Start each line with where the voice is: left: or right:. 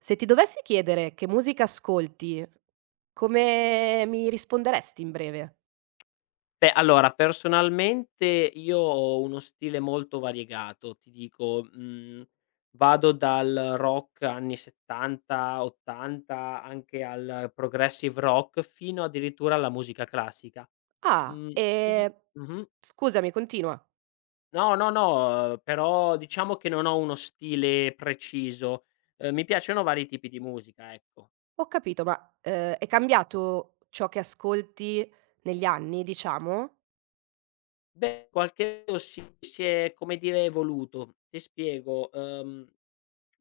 right: Se ti dovessi chiedere che musica ascolti, come mi risponderesti in breve?
left: Beh, allora personalmente io ho uno stile molto variegato, ti dico, vado dal rock anni 70, 80, anche al progressive rock, fino addirittura alla musica classica.
right: "Ah,
left: Mhmm, ti di mh-mh.
right: scusami continua."
left: No, no, no, però diciamo che non ho uno stile preciso. Mi piacciono vari tipi di musica, ecco.
right: "Ho capito, ma, è cambiato ciò che ascolti negli anni diciamo?"
left: Beh, qualche si è, come dire, evoluto. Ti spiego.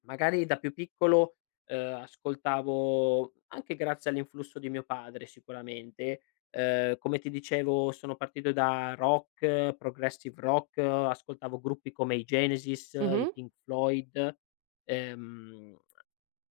left: Magari da più piccolo, ascoltavo anche grazie all'influsso di mio padre sicuramente. Come ti dicevo, sono partito da rock, progressive rock, ascoltavo gruppi come i Genesis, i
right: Mh-mh,
left: Pink Floyd. ehm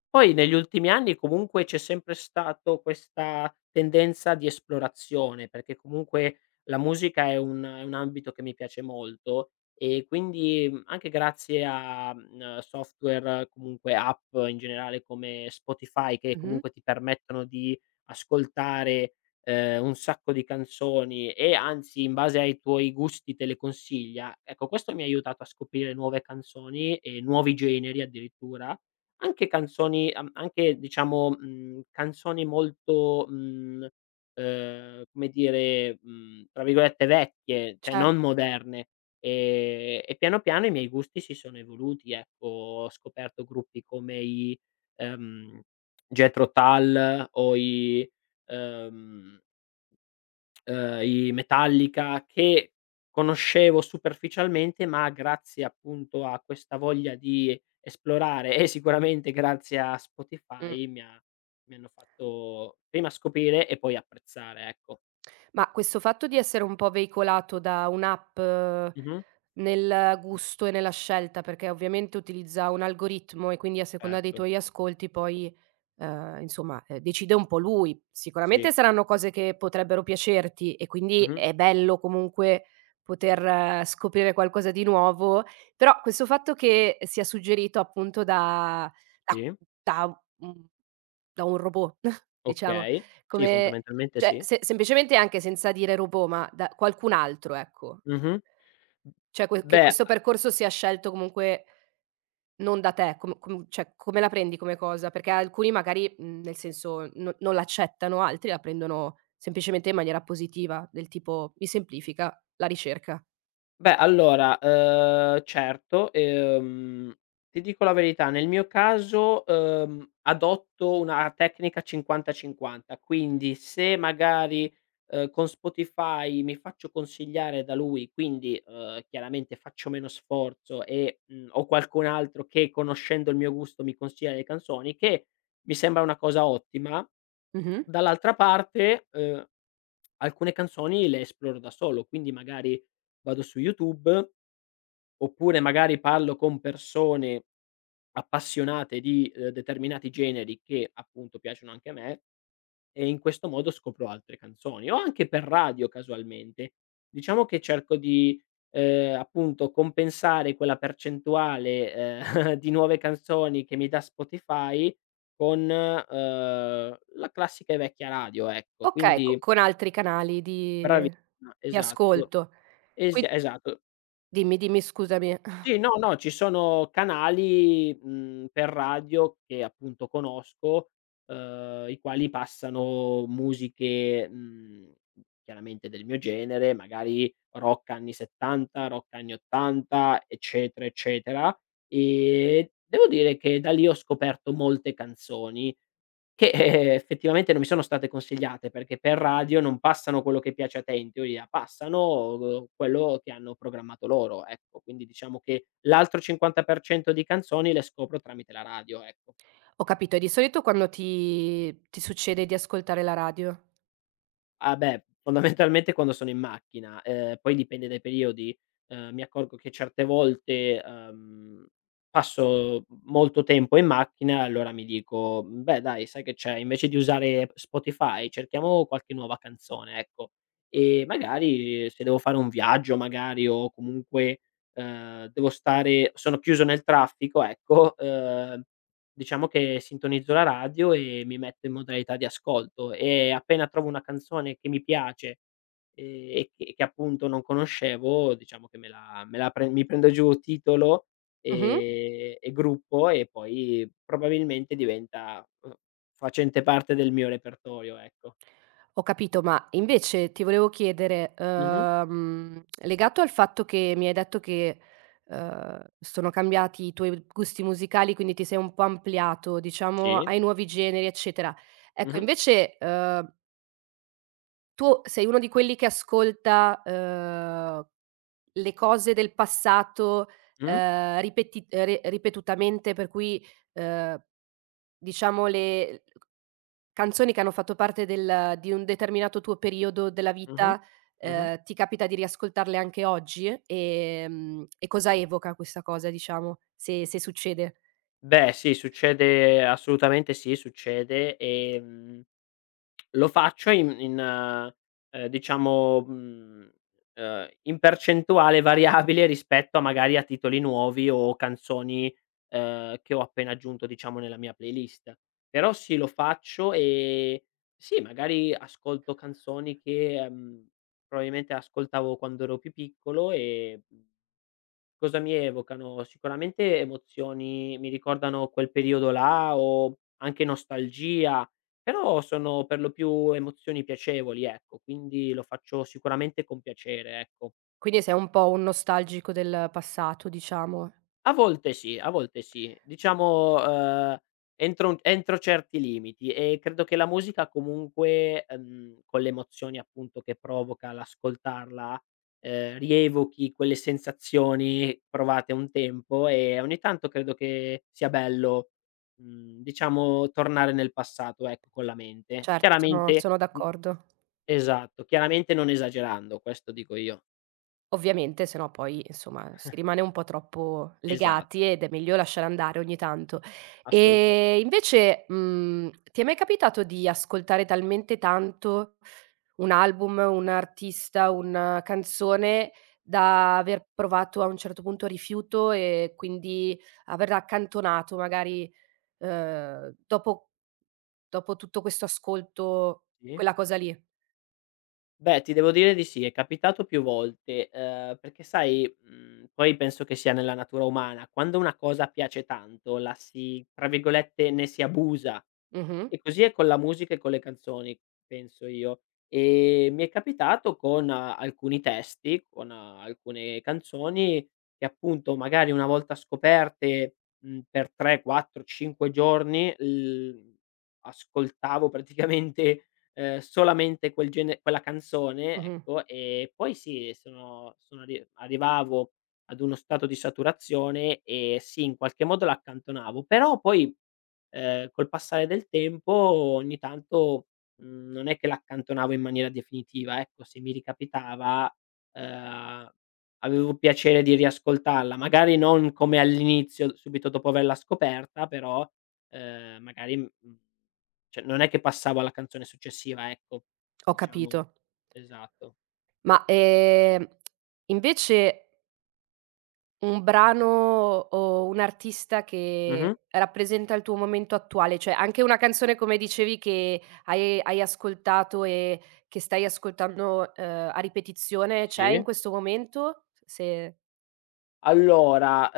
left: Poi negli ultimi anni comunque c'è sempre stato questa tendenza di esplorazione, perché comunque la musica è un ambito che mi piace molto e quindi, anche grazie a, software, comunque app in generale come Spotify, che
right: mh-mh,
left: comunque ti permettono di ascoltare, un sacco di canzoni e anzi in base ai tuoi gusti te le consiglia. Ecco, questo mi ha aiutato a scoprire nuove canzoni e nuovi generi addirittura, anche canzoni am anche diciamo, canzoni molto, come dire, tra virgolette "vecchie", cioè
right: cer
left: non moderne. E piano piano i miei gusti si sono evoluti, ecco. Ho scoperto gruppi come i, ehm, Jethro Tull o i, ehm i Metallica, che conoscevo superficialmente, ma grazie appunto a questa voglia di esplorare e sicuramente grazie a
right: mh.
left: Spotify mi hanno fatto prima scoprire e poi apprezzare, ecco.
right: Ma questo fatto di essere un po' veicolato da un'app
left: Mh-mh.
right: nel gusto e nella scelta, perché ovviamente utilizza un algoritmo e quindi a seconda dei
left: Certo.
right: tuoi ascolti poi, insomma, decide un po' lui.
left: Sì.
right: Sicuramente saranno cose che potrebbero piacerti e quindi
left: Mh-mh.
right: è bello comunque poter scoprire qualcosa di nuovo, però questo fatto che sia suggerito appunto da
left: Sì.
right: da, mhmm, da un robot diciamo
left: Okay. Sì,
right: come
left: fondamentalmente
right: cioè,
left: sì.
right: se semplicemente anche senza dire robot, ma da qualcun altro, ecco.
left: Mh-mh.
right: Cioè
left: Beh
right: questo percorso sia scelto comunque non da te, com com cioè come la prendi come cosa? Perché alcuni magari, nel senso no non l'accettano, altri la prendono semplicemente in maniera positiva, del tipo: "Mi semplifica la ricerca".
left: Beh, allora, certo, ti dico la verità, nel mio caso, adotto una tecnica 50/50, quindi se magari, con Spotify mi faccio consigliare da lui, quindi, chiaramente faccio meno sforzo e, ho qualcun altro che, conoscendo il mio gusto, mi consiglia le canzoni, che mi sembra una cosa ottima.
right: Mh-mh.
left: Dall'altra parte, alcune canzoni le esploro da solo, quindi magari vado su YouTube, oppure magari parlo con persone appassionate di, determinati generi che appunto piacciono anche a me, e in questo modo scopro altre canzoni, o anche per radio casualmente. Diciamo che cerco di, appunto, compensare quella percentuale, di nuove canzoni che mi dà Spotify con, la classica e vecchia radio, ecco.
right: Okay, co
left: Quindi
right: con altri canali
left: bravi,
right: di
left: esatto,
right: ascolto. Quin
left: esatto.
right: dimmi, dimmi, scusami.
left: Sì, no, no, ci sono canali, per radio, che appunto conosco, i quali passano musiche, chiaramente del mio genere, magari rock anni '70, rock anni '80, eccetera, eccetera. E devo dire che da lì ho scoperto molte canzoni, che, effettivamente non mi sono state consigliate, perché per radio non passano quello che piace a te in teoria, passano, quello che hanno programmato loro, ecco. Quindi diciamo che l'altro 50% di canzoni le scopro tramite la radio, ecco.
right: Ho capito, e di solito quando ti succede di ascoltare la radio?
left: Ah beh, fondamentalmente quando sono in macchina, poi dipende dai periodi. Mi accorgo che certe volte, passo molto tempo in macchina, allora mi dico: Beh dai, sai che c'è, invece di usare Spotify cerchiamo qualche nuova canzone", ecco. E magari se devo fare un viaggio, magari, o comunque, devo stare, sono chiuso nel traffico, ecco, diciamo che sintonizzo la radio e mi metto in modalità di ascolto, e appena trovo una canzone che mi piace, e che appunto non conoscevo, diciamo che me la pre mi prendo giù titolo,
right: Mh-mh.
left: e gruppo, e poi probabilmente diventa, facente parte del mio repertorio, ecco.
right: Ho capito, ma invece ti volevo chiedere,
left: Mh-mh.
right: legato al fatto che mi hai detto che, sono cambiati i tuoi gusti musicali, quindi ti sei un po' ampliato, diciamo,
left: Sì.
right: ai nuovi generi, eccetera. Ecco,
left: Mh-mh.
right: invece, tu sei uno di quelli che ascolta, le cose del passato,
left: Mh.
right: ripeti re ripetutamente, per cui, uhm, diciamo le canzoni che hanno fatto parte del di un determinato tuo periodo della
left: Mh-mh.
right: vita,
left: Mh-mh.
right: ti capita di riascoltarle anche oggi? E cosa evoca questa cosa, diciamo, se se succede?
left: Beh sì, succede, assolutamente sì, succede. Lo faccio in in diciamo, in percentuale variabile rispetto a, magari, a titoli nuovi o canzoni, che ho appena aggiunto, diciamo, nella mia playlist. Però sì, lo faccio, e sì, magari ascolto canzoni che, probabilmente ascoltavo quando ero più piccolo e, mhmm cosa mi evocano? Sicuramente emozioni, mi ricordano quel periodo là, o anche nostalgia, però sono per lo più emozioni piacevoli, ecco, quindi lo faccio sicuramente con piacere, ecco.
right: Quindi sei un po' un nostalgico del passato, diciamo.
left: A volte sì, a volte sì. Diciamo, entro certi limiti, e credo che la musica comunque, con le emozioni, appunto, che provoca l'ascoltarla, rievochi quelle sensazioni provate un tempo, e ogni tanto credo che sia bello, diciamo, tornare nel passato, ecco, con la mente.
right: Certo, sono
left: Chiaramente
right: sono d'accordo.
left: esatto, chiaramente non esagerando, questo dico io.
right: Ovviamente, se no poi insomma si rimane un po' troppo legati
left: Esatto,
right: ed è meglio lasciare andare ogni tanto.
left: assolutamente.
right: E invece, ti è mai capitato di ascoltare talmente tanto un album, un artista, una canzone da aver provato a un certo punto rifiuto e quindi averla accantonato magari, dopo dopo tutto questo ascolto
left: Sì.
right: quella cosa lì?
left: Beh, ti devo dire di sì, è capitato più volte, perché sai, poi penso che sia nella natura umana, quando una cosa piace tanto la si, tra virgolette, "ne si abusa",
right: Mh-mh,
left: e così è con la musica e con le canzoni, penso io. Mi è capitato con alcuni testi, con alcune canzoni, che appunto magari una volta scoperte, per 3, 4, 5 giorni, l ascoltavo praticamente, solamente quella canzone,
right: mh-mh,
left: ecco, e poi sì, sono sono arri arrivavo ad uno stato di saturazione, e sì, in qualche modo l'accantonavo, però poi, col passare del tempo, ogni tanto, non è che l'accantonavo in maniera definitiva, ecco, se mi ricapitava, ehm, avevo piacere di riascoltarla, magari non come all'inizio, subito dopo averla scoperta, però, magari, cioè, non è che passavo alla canzone successiva, ecco,
right: ho
left: diciamo,
right: capito.
left: esatto.
right: Ma, invece un brano o un artista che
left: Mh-mh.
right: rappresenta il tuo momento attuale, cioè anche una canzone come dicevi che hai ascoltato e che stai ascoltando, a ripetizione, c'è in
left: Sì.
right: questo momento? Se
left: Allora,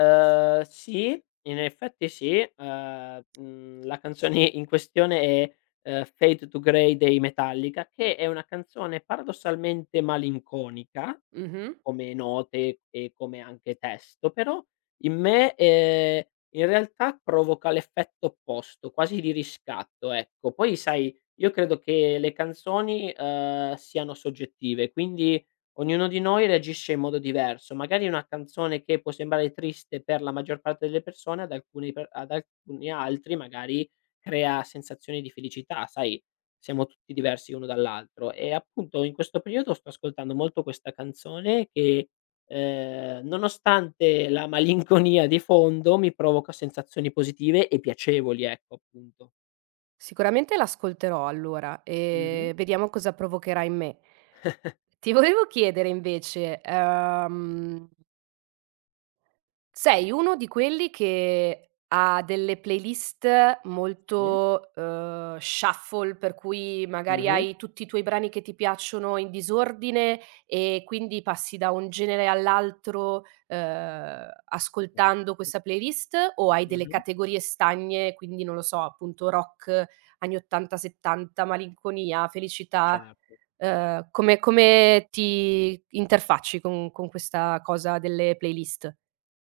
left: sì, in effetti sì, la canzone in questione è, "Fade to Grey" dei Metallica, che è una canzone paradossalmente malinconica,
right: mh-mh.
left: come note e come anche testo, però in me, in realtà provoca l'effetto opposto, quasi di riscatto, ecco. Poi sai, io credo che le canzoni, siano soggettive, quindi ognuno di noi reagisce in modo diverso, magari una canzone che può sembrare triste per la maggior parte delle persone, ad alcuni, per ad alcuni altri magari, crea sensazioni di felicità, sai, siamo tutti diversi uno dall'altro. E appunto in questo periodo sto ascoltando molto questa canzone, che, nonostante la malinconia di fondo, mi provoca sensazioni positive e piacevoli, ecco, appunto.
right: Sicuramente l'ascolterò allora
left: Mh-mh.
right: e vediamo cosa provocherà in me. Ti volevo chiedere invece, sei uno di quelli che ha delle playlist
left: Sì.
right: molto, shuffle, per cui magari
left: Mh-mh.
right: hai tutti i tuoi brani che ti piacciono in disordine e quindi passi da un genere all'altro, ascoltando
left: Okay.
right: questa playlist, o hai delle
left: Mh-mh.
right: categorie stagne, quindi non lo so, appunto rock anni '80, '70, malinconia, felicità,
left: Certo.
right: come come ti interfacci con questa cosa delle playlist?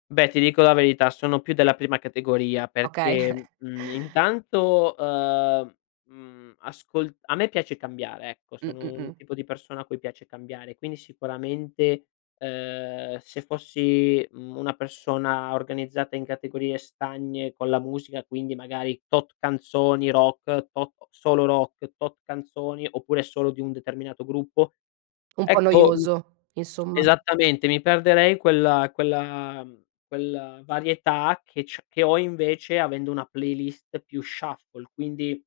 left: Beh, ti dico la verità, sono più della prima categoria
right: Okay.
left: perché, intanto, mhmm, ascol a me piace cambiare, ecco, sono
right: Mh.
left: un tipo di persona a cui piace cambiare, quindi sicuramente, se fossi, una persona organizzata in categorie stagne con la musica, quindi magari tot canzoni rock, tot solo rock, tot canzoni, oppure solo di un determinato gruppo,
right: Un po'
left: ecco,
right: noioso, insomma,
left: esattamente, mi perderei quella varietà che ho invece avendo una playlist più shuffle, quindi,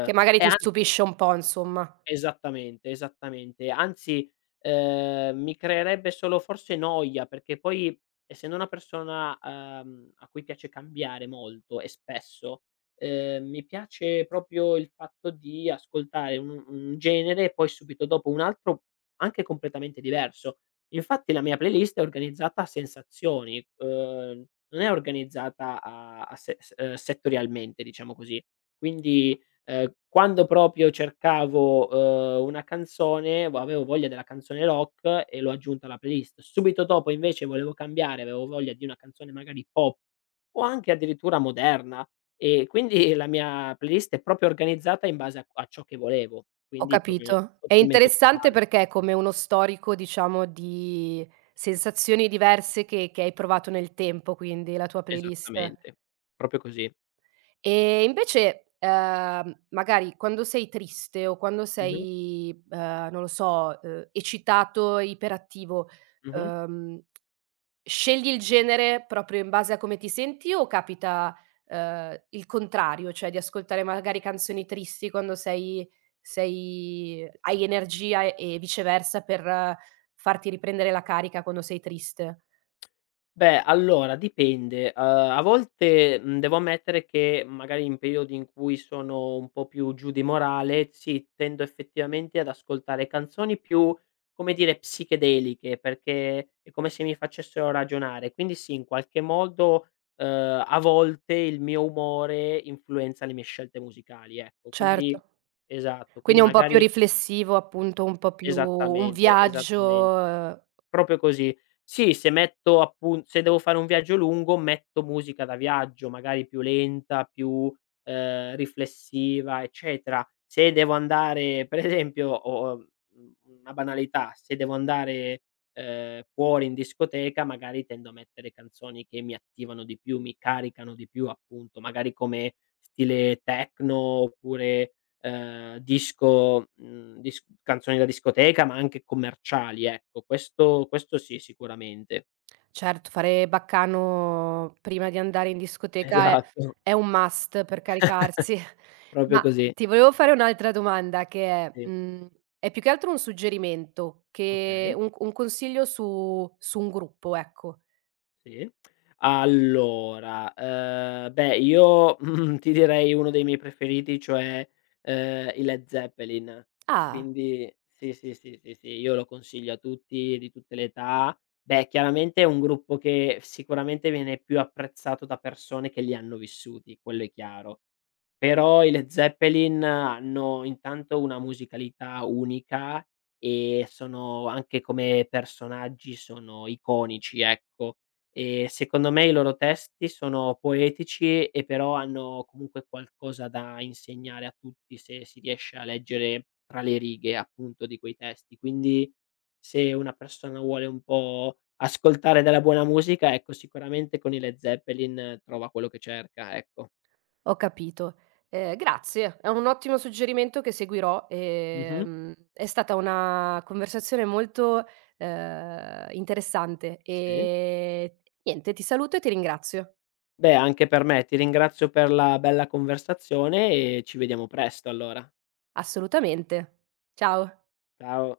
right: che magari
left: e
right: ti
left: anzi,
right: stupisce un po', insomma.
left: esattamente, esattamente. Anzi, mi creerebbe solo forse noia, perché poi, essendo una persona, a cui piace cambiare molto e spesso, mi piace proprio il fatto di ascoltare un genere e poi subito dopo un altro, anche completamente diverso. Infatti la mia playlist è organizzata a sensazioni, non è organizzata a a se s settorialmente, diciamo così. Quindi quando proprio cercavo, una canzone, vo avevo voglia della canzone rock, e l'ho aggiunta alla playlist. Subito dopo invece volevo cambiare, avevo voglia di una canzone magari pop, o anche addirittura moderna, e quindi la mia playlist è proprio organizzata in base a ciò che volevo,
right: Ho
left: quindi proprio
right: capito. È
left: totalmente
right: interessante
left: casuale.
right: perché è come uno storico, diciamo, di sensazioni diverse che hai provato nel tempo, quindi la tua playlist.
left: Esattamente, proprio così.
right: E invece, magari quando sei triste o quando
left: Mh-mh,
right: sei, non lo so, eccitato, iperattivo,
left: mh-mh.
right: uhm, scegli il genere proprio in base a come ti senti, o capita, il contrario, cioè di ascoltare magari canzoni tristi quando sei hai energia e viceversa per farti riprendere la carica quando sei triste?
left: Beh, allora dipende. A volte, devo ammettere che, magari in periodi in cui sono un po' più giù di morale, sì, tendo effettivamente ad ascoltare canzoni più, come dire, psichedeliche, perché è come se mi facessero ragionare. Quindi sì, in qualche modo, a volte il mio umore influenza le mie scelte musicali, ecco.
right: Certo.
left: Quindi esatto, quindi
right: Quindi è un po' più
left: magari,
right: riflessivo, appunto, un po' più un
left: esattamente, esattamen
right: viaggio
left: proprio così. Sì, se metto appun se devo fare un viaggio lungo, metto musica da viaggio, magari più lenta, più, riflessiva, eccetera. Se devo andare, per esempio, una banalità, se devo andare, fuori in discoteca, magari tendo a mettere canzoni che mi attivano di più, mi caricano di più, appunto, magari come stile techno, oppure, disco mhmm, dis canzoni da discoteca, ma anche commerciali, ecco. Questo sì, sicuramente.
right: certo, fare baccano prima di andare in discoteca
left: Esatto,
right: è un must per caricarsi. Ma
left: proprio così.
right: ti volevo fare un'altra domanda che è,
left: Sì,
right: è più che altro un suggerimento che
left: okay.
right: un consiglio su un gruppo, ecco.
left: Sì. Allora, beh io, ti direi uno dei miei preferiti, cioè, i Led Zeppelin.
right: Ah!
left: Quindi sì, sì, sì, sì, sì, io lo consiglio a tutti, di tutte le età. Beh, chiaramente è un gruppo che sicuramente viene più apprezzato da persone che li hanno vissuti, quello è chiaro. Però i Led Zeppelin hanno, intanto, una musicalità unica, e sono anche, come personaggi, sono iconici, ecco. E secondo me i loro testi sono poetici, e però hanno comunque qualcosa da insegnare a tutti, se si riesce a leggere tra le righe, appunto, di quei testi. Quindi se una persona vuole un po' ascoltare della buona musica, ecco, sicuramente con i Led Zeppelin trova quello che cerca, ecco.
right: Ho capito. Grazie, è un ottimo suggerimento che seguirò.
left: Mh-mh.
right: È stata una conversazione molto, interessante
left: Sì.
right: e niente, ti saluto e ti ringrazio.
left: Beh, anche per me. Ti ringrazio per la bella conversazione, e ci vediamo presto allora.
right: Assolutamente. Ciao.
left: Ciao.